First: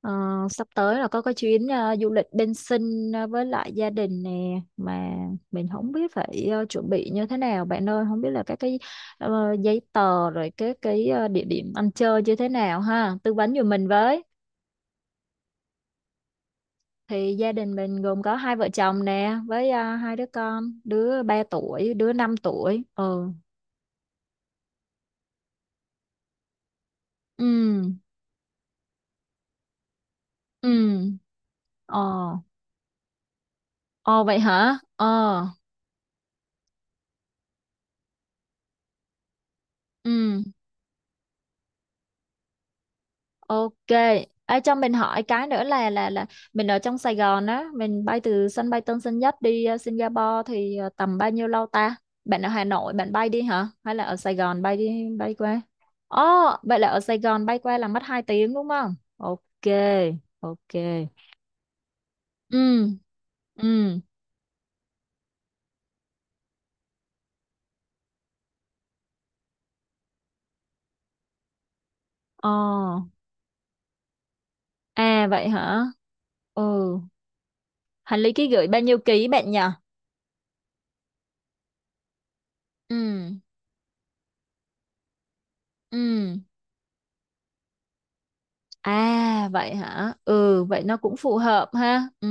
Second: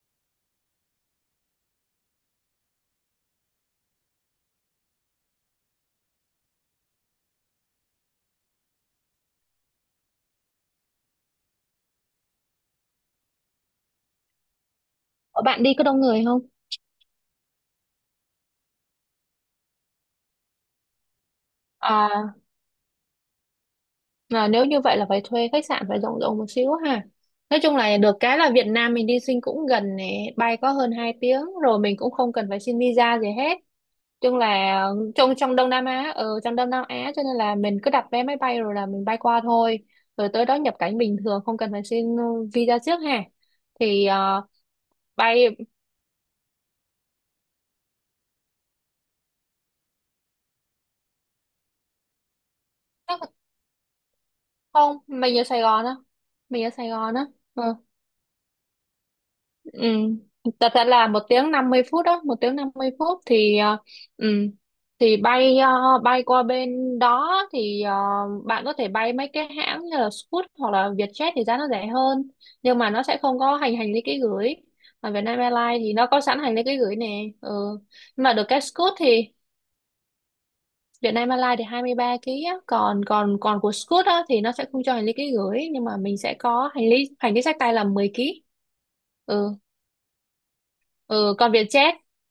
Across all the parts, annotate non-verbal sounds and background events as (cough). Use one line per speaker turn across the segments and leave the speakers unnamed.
Ờ, Sắp tới là có cái chuyến du lịch bên Sinh với lại gia đình nè mà mình không biết phải chuẩn bị như thế nào bạn ơi, không biết là các cái giấy tờ rồi cái địa điểm ăn chơi như thế nào ha, tư vấn giùm mình với.
Ờ, Bạn đi có đông người không?
Thì gia đình mình gồm có hai vợ chồng nè với hai đứa con, đứa ba tuổi đứa
À,
năm tuổi. Ừ.
là nếu như vậy là phải thuê khách sạn phải rộng rộng một xíu ha. Nói chung
Ừ.
là được cái là Việt Nam mình đi sinh cũng gần này, bay có hơn
Ừ.
2 tiếng rồi mình cũng không
Ờ.
cần phải xin visa gì hết.
Ờ
Chung
vậy
là
hả?
trong
Ờ.
trong Đông Nam Á, ở trong Đông Nam Á cho nên là mình cứ đặt vé máy bay rồi là mình bay qua thôi. Rồi
Ừ.
tới đó nhập cảnh bình thường không cần phải xin visa trước ha.
Ok.
Thì ờ,
Ê, cho mình hỏi cái
bay
nữa là là mình ở trong Sài Gòn á, mình bay từ sân bay Tân Sơn Nhất đi Singapore thì tầm bao nhiêu lâu ta? Bạn ở Hà Nội bạn
chắc là-
bay đi hả? Hay là ở Sài Gòn bay
không,
đi bay
mình ở
qua?
Sài Gòn á,
Ồ,
mình ở
vậy là
Sài
ở
Gòn
Sài
á.
Gòn bay
Ừ.
qua là mất 2 tiếng đúng không? Ok,
Ừ. Thật
ok.
ra là 1 tiếng 50 phút đó, một tiếng năm
Ừ,
mươi phút thì
ừ.
ừ, thì bay qua bên đó thì bạn có thể bay mấy cái hãng như là Scoot hoặc là Vietjet thì giá nó rẻ hơn,
Ồ,
nhưng mà nó sẽ không có hành hành lý ký gửi. Còn
à
Vietnam
vậy
Airlines
hả?
thì nó có sẵn hành
Ừ,
lý ký gửi nè. Ừ.
hành
Nhưng
lý
mà được
ký
cái
gửi bao
Scoot
nhiêu ký
thì
bạn nhỉ?
Vietnam Airlines thì 23 kg á, còn
Ừ,
còn còn của Scoot á thì nó sẽ không cho hành lý ký gửi, nhưng mà mình sẽ
ừ.
có hành lý xách tay là 10 ký.
À
Ừ.
vậy hả? Ừ vậy nó cũng
ừ
phù
Còn
hợp
Vietjet.
ha. Ừ.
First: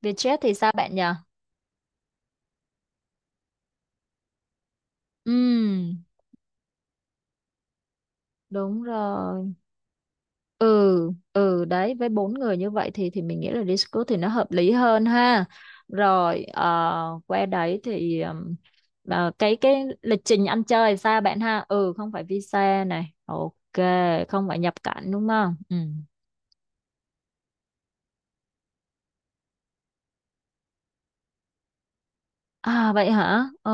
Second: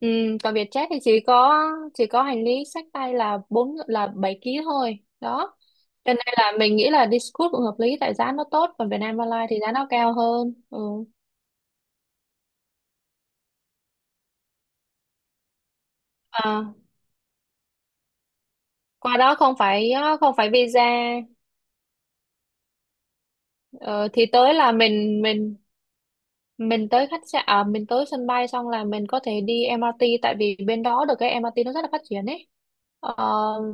ừ,
Vietjet thì
Còn
sao
Vietjet
bạn
thì
nhỉ?
chỉ có hành lý xách tay là bốn là 7 ký thôi đó,
Ừ
cho nên là mình nghĩ là đi Scoot cũng hợp lý tại giá nó tốt,
đúng
còn Vietnam Airlines
rồi.
thì giá nó cao hơn. Ừ.
Ừ ừ đấy, với bốn người như vậy thì mình nghĩ là Discord thì nó hợp lý hơn ha. Rồi
à,
qua đấy thì
Qua đó không
cái
phải,
lịch trình ăn
visa.
chơi sao bạn ha? Ừ không phải visa này. Ok,
Ờ, thì
không
tới
phải
là
nhập cảnh đúng không? Ừ.
mình tới khách sạn à, Mình tới sân bay xong là mình có thể đi MRT, tại vì bên đó được cái MRT nó rất là phát triển ấy.
À vậy
ờ,
hả? Ờ.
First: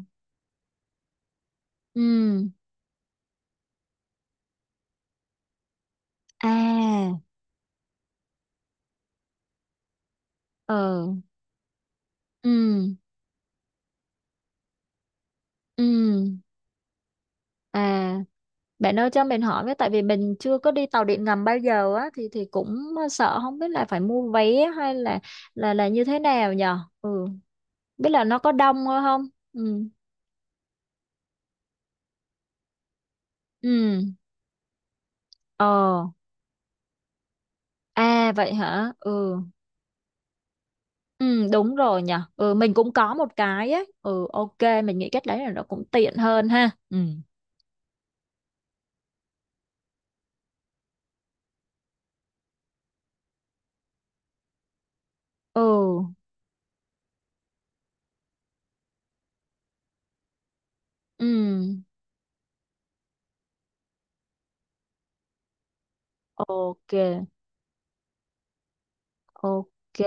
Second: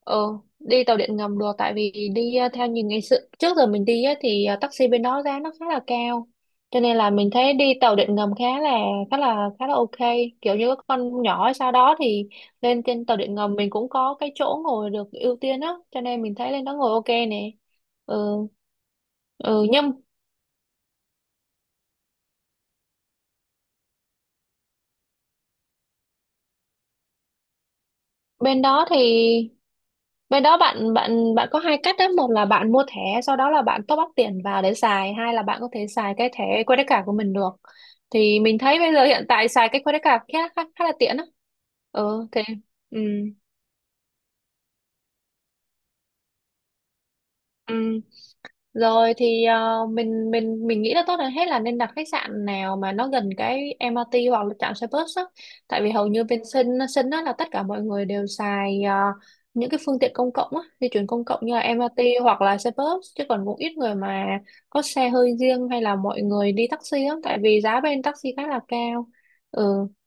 ờ, Đi tàu điện ngầm được, tại vì đi
Ừ.
theo như ngày xưa trước giờ mình đi á, thì taxi bên đó giá nó khá là cao, cho nên là
À.
mình thấy đi tàu điện ngầm khá là ok, kiểu như các
Ờ.
con nhỏ sau đó thì lên
Ừ.
trên tàu điện ngầm mình cũng có cái chỗ ngồi được ưu tiên á,
Ừ.
cho nên mình thấy lên đó ngồi ok nè.
À,
Ừ,
bạn ơi cho mình hỏi
ừ
với, tại
nhưng
vì mình chưa có đi tàu điện ngầm bao giờ á thì cũng sợ không biết là phải mua vé hay là là như thế nào nhờ. Ừ, biết là nó có
bên
đông
đó thì
không? Ừ.
Bên đó bạn bạn bạn có hai cách đó: một là bạn mua thẻ sau đó là bạn top
Ừ.
up tiền vào để xài, hai là bạn
Ờ,
có thể xài cái thẻ credit card của mình được.
à
Thì
vậy
mình thấy
hả?
bây giờ hiện
Ừ.
tại xài cái credit card khá khá, khá là tiện đó.
Ừ đúng rồi nhờ.
Ừ.
Ừ mình cũng
Ừ,
có một cái á. Ừ ok, mình nghĩ cách đấy là nó cũng tiện hơn ha. Ừ.
ừ. Rồi thì mình nghĩ là tốt hơn hết là nên đặt khách sạn nào mà nó gần cái MRT hoặc là trạm xe bus á. Tại vì
Ừ.
hầu như bên Sân Sân á là tất cả mọi người đều xài những cái phương tiện công cộng á, di chuyển
Ừ.
công cộng như là MRT hoặc là xe bus, chứ còn cũng ít người mà có xe hơi riêng hay là mọi người đi
Ok,
taxi á, tại vì giá bên taxi khá là cao. Ừ,
ok,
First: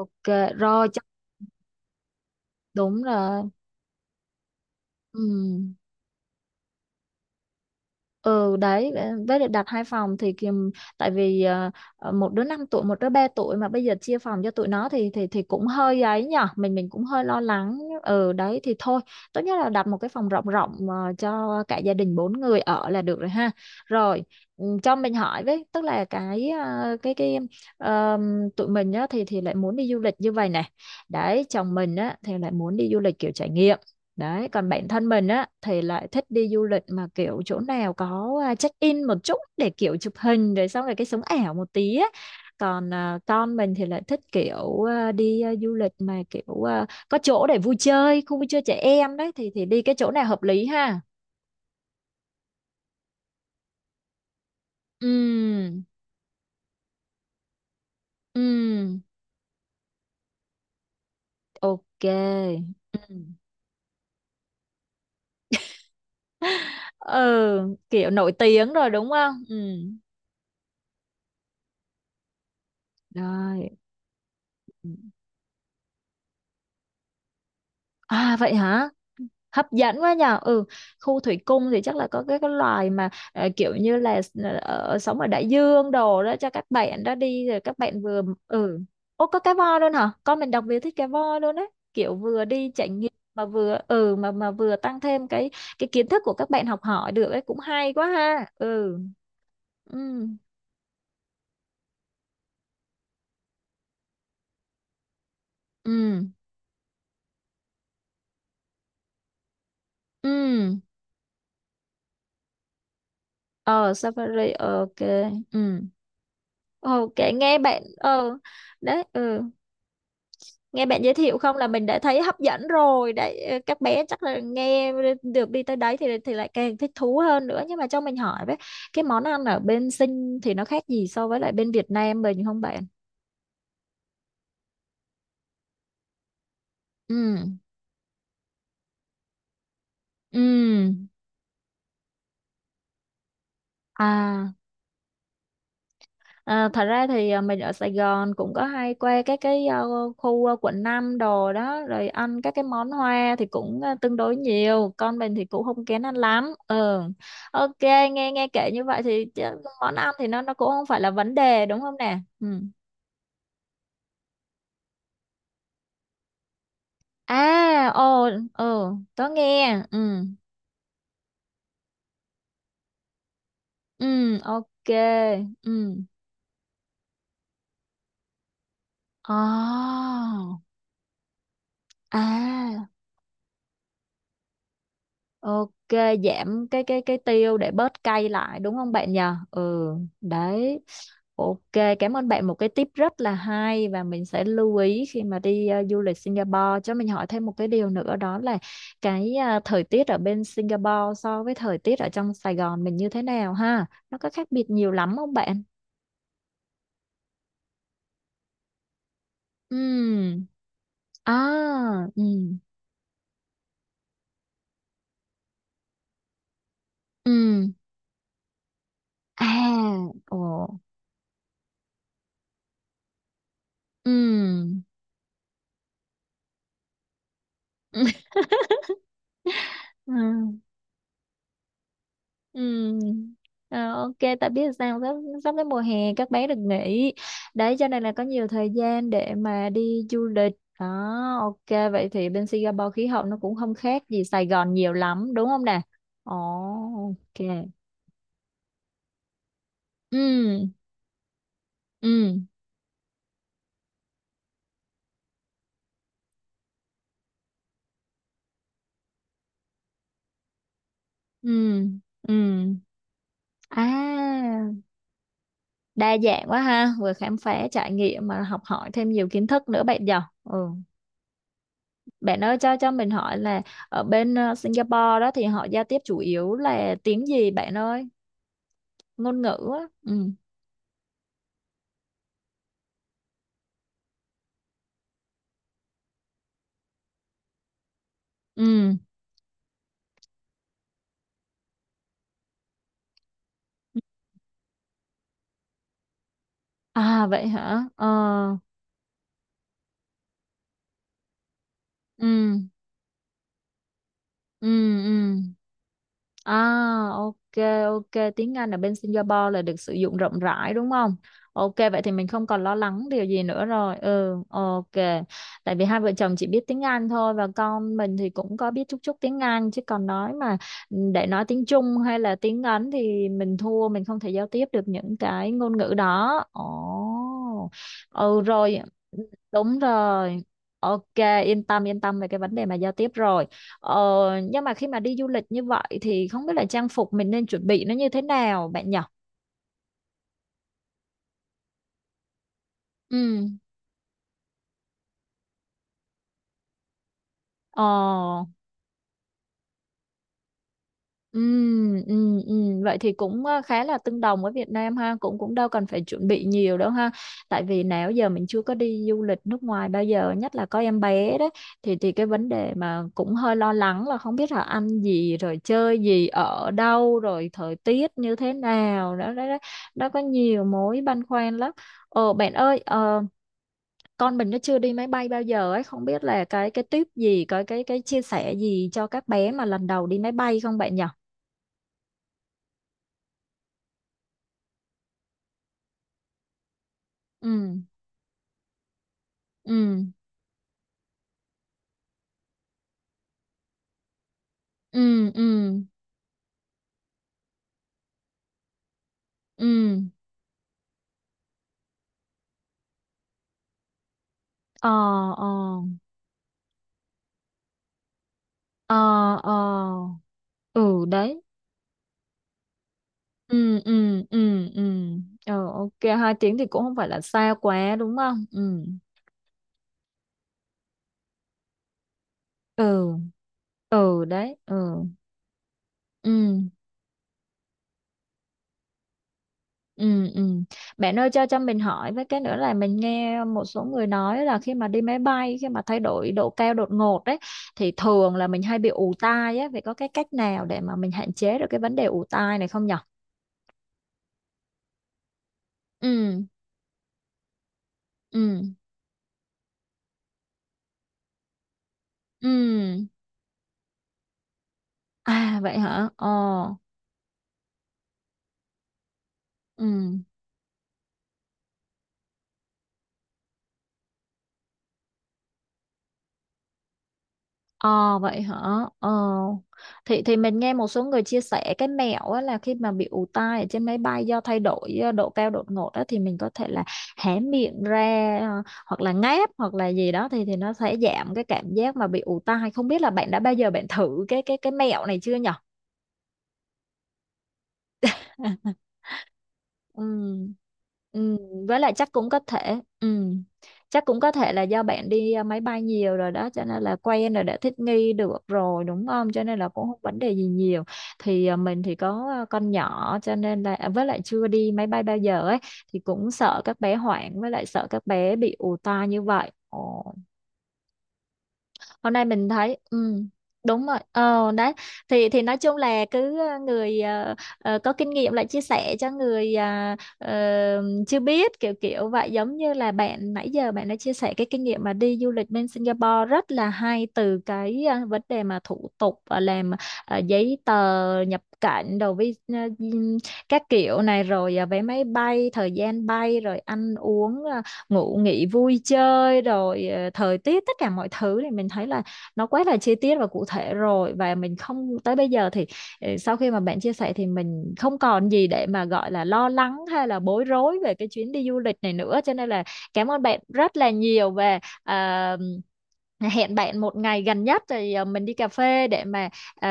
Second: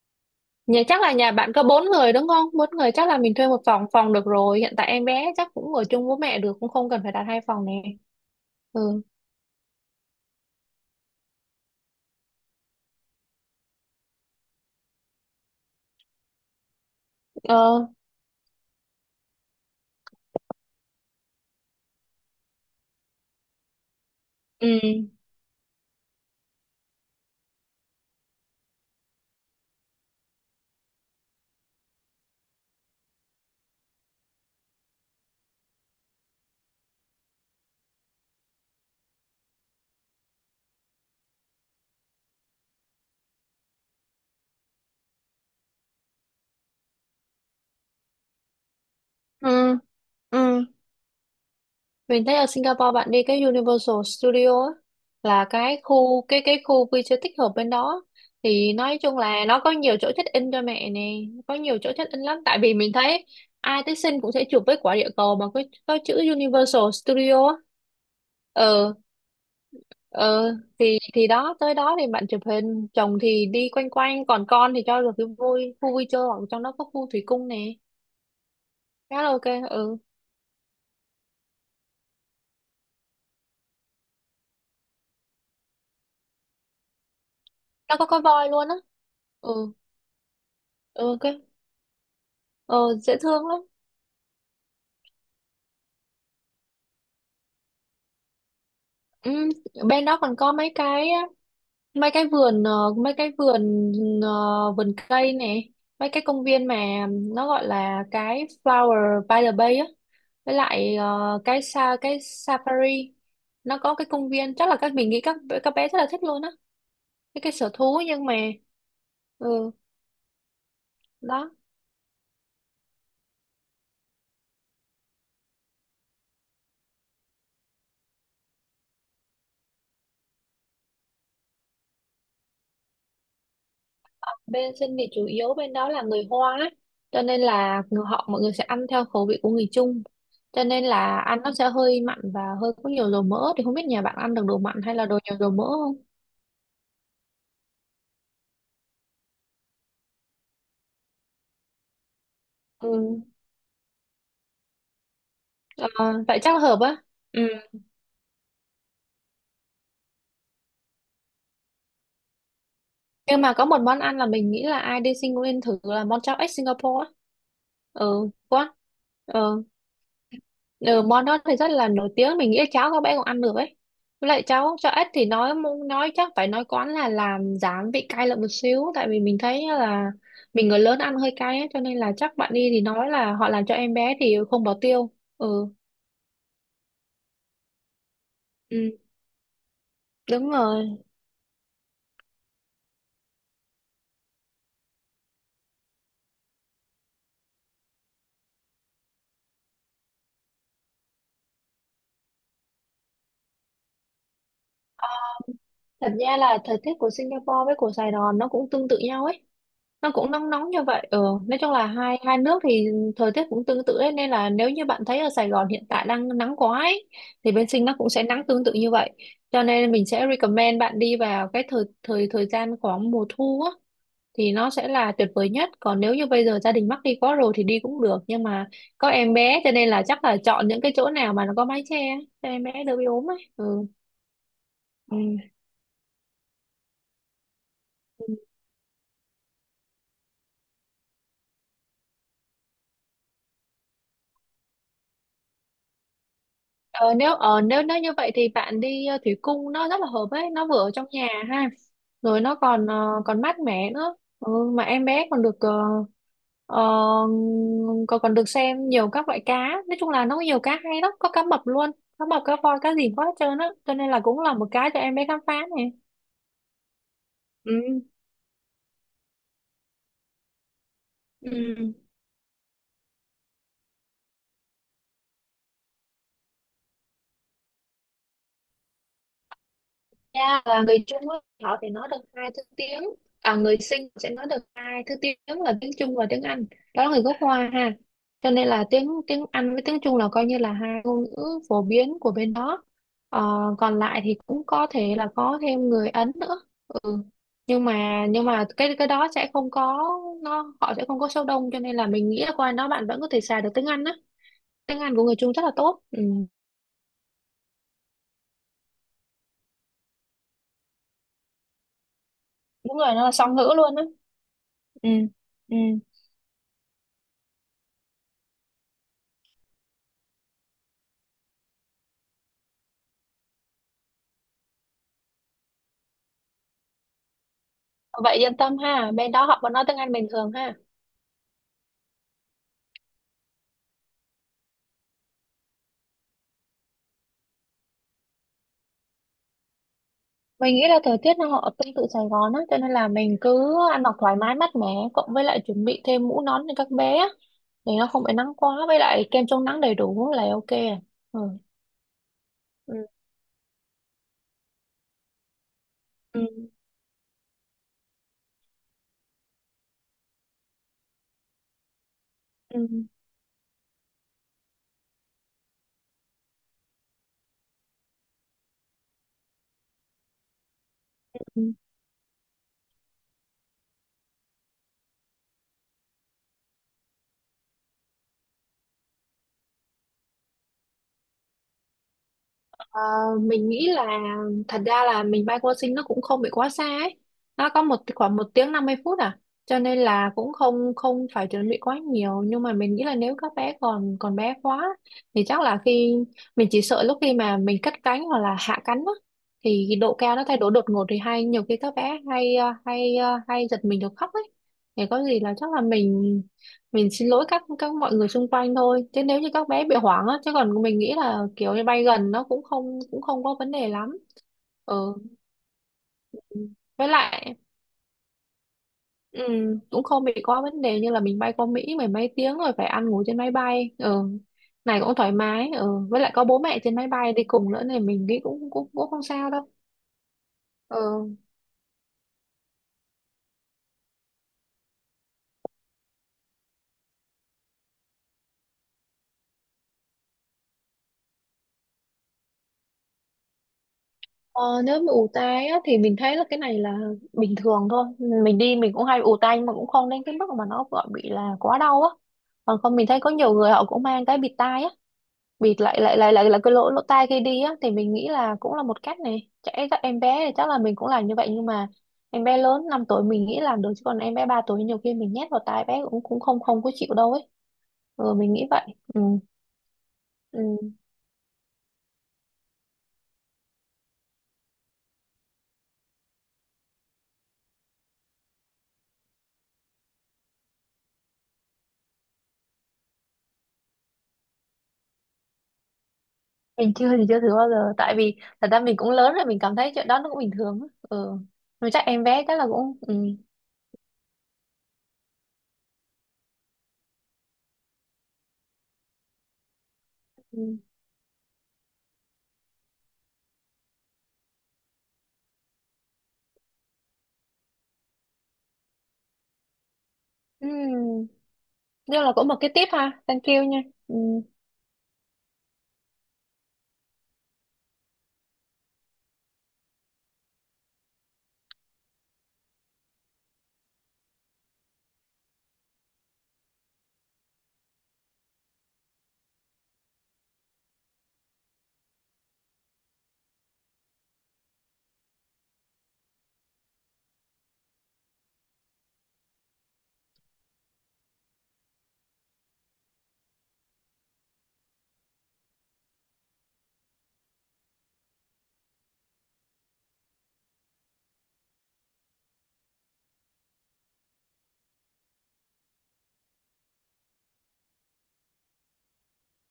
ok. Rồi
chắc
chắc
là nhà bạn có bốn người đúng không? Bốn người
đúng
chắc là mình
rồi.
thuê một phòng phòng được rồi. Hiện tại em
Ừ.
bé chắc cũng ở chung với mẹ được, cũng không cần phải đặt hai phòng nè.
Ừ đấy
Ừ.
với lại đặt hai phòng thì kìm, tại vì một đứa 5 tuổi một đứa 3 tuổi mà bây giờ chia phòng cho tụi nó thì cũng hơi ấy nhở, mình cũng hơi lo lắng
Ờ.
ừ đấy, thì thôi tốt nhất là đặt một cái phòng rộng rộng cho cả gia đình bốn người ở là được rồi ha. Rồi ừ, cho
Ừ,
mình hỏi với, tức là cái cái tụi mình á thì lại muốn đi du lịch như vậy này, đấy chồng mình á thì lại muốn đi du lịch kiểu trải nghiệm. Đấy, còn bản thân mình á thì lại thích đi du lịch mà kiểu chỗ nào có check-in một chút để kiểu chụp hình rồi xong rồi cái sống ảo một tí á. Còn con mình thì lại thích kiểu đi du lịch mà kiểu có chỗ để vui chơi, khu vui chơi trẻ em đấy, thì
ừ,
đi cái chỗ nào hợp lý
ừ.
ha.
Mình thấy ở Singapore bạn đi cái Universal Studio á, là cái
Ừm,
khu cái cái khu vui chơi tích hợp bên đó, thì nói
ừm,
chung là nó có nhiều chỗ check in cho mẹ nè, có nhiều chỗ
ok.
check in lắm, tại vì mình thấy
Ừm.
ai tới sinh cũng sẽ chụp với quả địa cầu mà có chữ Universal Studio á.
Ừ, kiểu nổi tiếng rồi
Ờ,
đúng không? Ừm.
ờ thì đó, tới đó thì bạn chụp hình, chồng thì đi
Rồi.
quanh quanh, còn con thì cho được cái vui khu vui chơi, hoặc trong đó có khu thủy cung nè.
À vậy hả?
Khá là ok.
Hấp
Ừ.
dẫn quá nhờ. Ừ, khu thủy cung thì chắc là có cái loài mà kiểu như là sống ở đại dương đồ đó, cho các bạn đó đi rồi các
Nó
bạn
có
vừa
voi luôn á.
ừ. Ô có cá
ừ
voi luôn hả? Con mình đặc biệt thích cá
ừ cái
voi luôn đấy, kiểu vừa đi trải
ờ,
nghiệm
Dễ
mà
thương lắm.
vừa ừ mà vừa tăng thêm cái kiến thức của các bạn, học hỏi được ấy, cũng hay quá ha. Ừ
ừ,
ừ
Bên đó còn có mấy cái vườn, vườn cây này, mấy cái
ừ
công viên mà nó gọi là cái Flower by the Bay á, với
ừ.
lại cái Safari. Nó
Ờ
có cái công
safari
viên, chắc là
ok.
mình nghĩ các
Ừ
bé rất là thích luôn á,
ok
cái
nghe
sở
bạn
thú nhưng mà.
ờ đấy ừ.
Ừ
Nghe bạn giới thiệu
đó
không là mình đã thấy hấp dẫn rồi đấy, các bé chắc là nghe được đi tới đấy thì lại càng thích thú hơn nữa. Nhưng mà cho mình hỏi với, cái món ăn ở bên Sinh thì nó khác gì so với lại bên Việt Nam mình không bạn?
Bên sinh thì chủ yếu bên đó là người Hoa ấy,
Ừ.
cho nên là họ, mọi người sẽ ăn theo khẩu vị của người Trung, cho nên
Ừ.
là ăn nó sẽ hơi mặn và hơi có nhiều dầu mỡ. Thì không biết nhà bạn ăn được
À.
đồ mặn hay là đồ nhiều dầu mỡ không.
À, thật ra thì mình ở Sài Gòn cũng có hay qua các cái khu quận 5 đồ đó rồi ăn các cái
ừ.
món hoa thì cũng tương đối nhiều. Con mình thì cũng không kén ăn
Ờ, Vậy
lắm
chắc là hợp á.
ừ
Ừ.
ok. Nghe nghe kể như vậy thì chứ món ăn thì nó cũng không phải là vấn đề đúng không nè. Ừ.
Nhưng mà có một món ăn là mình nghĩ là ai đi sinh cũng nên thử, là món cháo ếch Singapore á.
À ồ
ừ quá
ừ, tớ
Ờ,
nghe ừ
Ừ, món đó thì rất là nổi tiếng, mình nghĩ cháu các bé cũng ăn được ấy. Với
ừ
lại cháu
ok
cho ếch thì
ừ.
nói, chắc phải nói quán là làm giảm vị cay lại một xíu, tại vì
Ồ,
mình thấy là mình người lớn ăn hơi cay ấy, cho nên là chắc bạn đi thì
à
nói là họ làm cho em bé thì không bỏ tiêu. ừ
ok, giảm cái cái tiêu để bớt cay lại đúng
ừ
không bạn nhờ? Ừ,
Đúng
đấy.
rồi.
Ok, cảm ơn bạn một cái tip rất là hay, và mình sẽ lưu ý khi mà đi du lịch Singapore. Cho mình hỏi thêm một cái điều nữa, đó là cái thời tiết ở bên Singapore so với thời tiết ở trong Sài Gòn mình như thế nào ha? Nó có khác biệt nhiều lắm không bạn?
Thật ra là thời tiết của Singapore với của Sài Gòn nó cũng tương tự nhau ấy, nó cũng
Ừ.
nóng nóng như vậy. Ừ.
À,
Nói chung là hai
ừ,
hai nước thì thời tiết cũng tương tự ấy, nên là nếu như bạn thấy ở Sài Gòn hiện tại đang nắng quá ấy, thì
ừ.
bên Sinh nó cũng sẽ nắng tương tự như vậy,
À,
cho nên mình sẽ
ồ.
recommend bạn đi vào cái thời thời thời gian khoảng mùa thu á thì nó
Ừm.
sẽ là tuyệt vời nhất. Còn nếu như bây giờ gia đình mắc đi quá rồi thì đi cũng được,
(laughs)
nhưng mà có em bé cho nên là
Ừ.
chắc là chọn những cái chỗ nào mà nó có mái che cho em bé đỡ bị
Ừ.
ốm ấy. Ừ.
Ờ, ok tại biết sao sắp
Ừ.
sắp đến mùa hè các bé được nghỉ đấy, cho nên là có nhiều thời gian để mà đi du lịch đó. Ok vậy thì bên Singapore khí hậu nó cũng không khác gì Sài Gòn nhiều lắm đúng không nè? Ồ
Ờ,
ok.
nếu nếu như vậy thì bạn đi thủy cung, nó rất là hợp ấy, nó
Ừ
vừa ở trong nhà ha,
ừ
rồi nó còn còn mát mẻ nữa. Ừ, mà em bé còn được ờ, ờ, còn còn được xem nhiều các loại cá. Nói chung là nó có nhiều cá hay lắm, có cá mập
ừ
luôn, cá
ừ
mập, cá voi, cá gì có hết trơn á,
à.
cho nên là cũng là một cái cho em bé khám phá này.
Đa dạng quá ha, vừa khám phá trải
Ừ.
nghiệm mà học hỏi thêm nhiều kiến thức nữa bạn nhỉ. Ừ.
Ừ.
Bạn ơi cho mình hỏi là ở bên Singapore đó thì họ giao tiếp chủ yếu là tiếng gì bạn ơi? Ngôn ngữ á. Ừ.
Dạ, và người Trung á, họ thì nói được hai thứ tiếng. Người Sinh sẽ nói được hai thứ tiếng là tiếng Trung và tiếng Anh, đó là người gốc Hoa ha, cho nên là
Ừ.
tiếng tiếng Anh với tiếng Trung là coi như là hai ngôn ngữ phổ biến của bên đó. Ờ, Còn lại thì cũng có thể là có thêm người Ấn nữa. ừ.
À vậy hả?
nhưng
Ờ.
mà nhưng mà cái đó sẽ không có, họ sẽ không có số đông, cho nên là
Ừ.
mình nghĩ là qua đó bạn vẫn có thể xài được tiếng Anh á.
Ừ.
Tiếng Anh của người
Ừ.
Trung rất là tốt. Ừ.
À, ok, ok. Tiếng Anh ở bên Singapore là được sử dụng rộng rãi đúng không? Ok, vậy thì mình không còn lo
Đúng
lắng
rồi,
điều
nó là
gì
song
nữa
ngữ luôn
rồi.
á.
Ừ, ok.
ừ.
Tại
Ừ.
vì hai vợ chồng chỉ biết tiếng Anh thôi và con mình thì cũng có biết chút chút tiếng Anh, chứ còn nói mà để nói tiếng Trung hay là tiếng Ấn thì mình thua, mình không thể giao tiếp được những cái ngôn ngữ đó. Ồ,
Vậy
ừ
yên tâm
rồi,
ha, bên đó họ vẫn
đúng
nói tiếng Anh bình
rồi.
thường ha.
Ok, yên tâm về cái vấn đề mà giao tiếp rồi. Ờ, nhưng mà khi mà đi du lịch như vậy thì không biết là trang phục mình nên chuẩn bị nó như thế nào bạn nhỉ?
Mình nghĩ là thời tiết nó họ tương tự Sài Gòn á, cho nên là mình
Ừ.
cứ ăn mặc thoải mái mát mẻ, cộng với lại chuẩn bị thêm mũ nón cho các bé á,
Ờ.
để nó không bị nắng quá, với lại kem chống nắng đầy đủ là ok. Ừ.
Ừ, ừ, ừ.
Ừ.
Vậy thì cũng khá là tương đồng với Việt Nam ha, cũng cũng đâu cần phải chuẩn
Ừ.
bị nhiều đâu ha. Tại vì nào giờ mình chưa có đi du lịch nước ngoài bao giờ, nhất là có em bé đấy, thì cái vấn đề mà cũng hơi lo lắng là không biết là ăn gì rồi chơi gì ở đâu rồi thời tiết như thế nào đó đó đó. Nó có nhiều mối băn khoăn lắm.
Ừ.
Ờ bạn ơi, ờ, con mình nó chưa đi máy bay bao giờ ấy, không biết là cái tip gì cái chia sẻ gì cho các bé mà lần đầu đi máy bay không bạn nhỉ?
Ờ, mình nghĩ là thật ra là mình bay qua Sing nó cũng không bị quá xa ấy.
Ừ
Nó có một khoảng 1 tiếng 50 phút à. Cho nên
ừ
là cũng không không phải chuẩn bị quá nhiều, nhưng mà mình nghĩ là nếu các bé còn còn bé quá
ừ
thì
ừ
chắc là mình chỉ sợ lúc khi mà mình cất cánh hoặc là hạ cánh á, thì cái
ừ
độ cao nó thay đổi đột ngột, thì hay nhiều khi các bé hay giật mình được khóc ấy.
ờ
Thì có gì
ờ
là chắc là mình xin lỗi các mọi người xung quanh
ờ
thôi, chứ nếu như
ờ
các bé bị hoảng á, chứ còn mình
ừ
nghĩ
đấy
là kiểu như bay gần nó cũng không có vấn
ừ
đề lắm.
ừ ừ ừ.
ừ
Ờ ok, hai tiếng thì cũng không
với
phải là xa
lại
quá đúng không. Ừ
ừ, cũng không bị có vấn đề như là mình bay qua Mỹ mười mấy tiếng rồi phải ăn
ừ
ngủ trên máy bay. Ừ
ừ đấy
Này
ừ
cũng thoải mái. Ừ với
ừ.
lại có bố mẹ trên máy bay đi cùng nữa nên mình nghĩ cũng cũng cũng không sao đâu.
Ừ, ừ. Bạn
ừ
ơi cho mình hỏi với cái nữa là mình nghe một số người nói là khi mà đi máy bay, khi mà thay đổi độ cao đột ngột đấy thì thường là mình hay bị ù tai á, vậy có cái cách nào để mà mình hạn chế được cái vấn đề ù tai này không nhở?
Ờ, Nếu bị ù tai á, thì mình thấy
Ừ,
là cái này là bình thường thôi.
ừ,
Mình đi mình cũng hay bị ù tai, nhưng mà cũng không đến cái mức mà nó gọi bị là quá đau á. Còn không, mình
ừ.
thấy có nhiều người họ cũng mang cái bịt tai á,
À vậy
bịt lại
hả?
lại
Ờ,
lại lại là cái lỗ lỗ tai khi đi á, thì mình nghĩ là cũng là một cách. Này chạy các
ừ.
em bé thì chắc là mình cũng làm như vậy, nhưng mà em bé lớn 5 tuổi mình nghĩ làm được, chứ còn em bé 3 tuổi nhiều khi mình nhét vào tai bé cũng cũng không không có chịu đâu ấy.
Ờ vậy
Mình
hả?
nghĩ vậy.
Ờ.
ừ.
Thì mình
Ừ.
nghe một số người chia sẻ cái mẹo á, là khi mà bị ù tai ở trên máy bay do thay đổi độ cao đột ngột á thì mình có thể là hé miệng ra hoặc là ngáp hoặc là gì đó, thì nó sẽ giảm cái cảm giác mà bị ù tai. Không biết là bạn đã bao giờ bạn thử cái cái mẹo này chưa nhở?
Mình chưa thử bao giờ, tại vì thật ra
(laughs)
mình cũng lớn rồi, mình cảm thấy
Ừ.
chuyện đó nó cũng bình thường á. Ừ
Ừ. Với
Mà
lại
chắc
chắc
em
cũng có
bé chắc là
thể
cũng. Ừ
ừ. Chắc cũng có thể là do bạn đi máy bay nhiều rồi đó cho nên là quen rồi, đã thích nghi được rồi đúng không, cho nên là cũng không vấn đề gì
ừ
nhiều. Thì mình thì có con nhỏ cho nên là à, với lại chưa đi máy bay bao giờ ấy thì cũng sợ các bé hoảng với lại sợ các bé bị ù tai như vậy.
ừ
Hôm
nhưng
nay
là cũng
mình
một cái
thấy
tip
ừ,
ha, thank you nha.
đúng rồi
ừ
ờ đấy, thì nói chung là cứ người có kinh nghiệm lại chia sẻ cho người chưa biết kiểu kiểu vậy, giống như là bạn nãy giờ bạn đã chia sẻ cái kinh nghiệm mà đi du lịch bên Singapore rất là hay, từ cái vấn đề mà thủ tục làm giấy tờ nhập cảnh đồ vi các kiểu này, rồi à, vé máy bay, thời gian bay, rồi ăn uống ngủ nghỉ vui chơi, rồi thời tiết, tất cả mọi thứ, thì mình thấy là nó quá là chi tiết và cụ thể rồi. Và mình không tới bây giờ thì sau khi mà bạn chia sẻ thì mình không còn gì để mà gọi là lo lắng hay là bối rối về cái chuyến đi du lịch này nữa, cho nên là cảm ơn bạn rất là nhiều về à, hẹn bạn một ngày gần nhất thì mình đi cà phê để mà ờ,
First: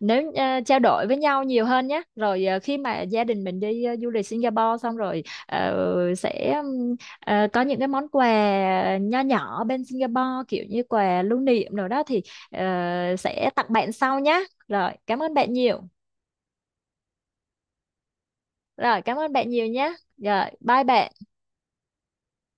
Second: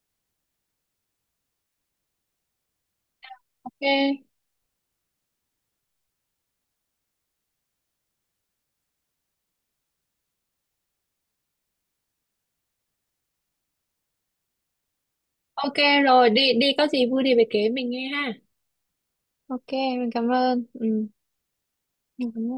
nếu trao đổi với nhau nhiều hơn nhé. Rồi khi mà gia đình mình đi du lịch
ok.
Singapore xong rồi sẽ ờ, có những cái món quà nho nhỏ bên Singapore, kiểu như quà lưu niệm rồi đó thì ờ, sẽ tặng bạn sau nhé. Rồi, cảm ơn bạn
Ok.
nhiều.
Rồi, đi đi có gì vui thì về kể mình nghe ha.
Rồi, cảm ơn bạn nhiều
Ok,
nhé.
mình cảm
Rồi,
ơn.
bye
Ừ
bạn.
mình cảm ơn.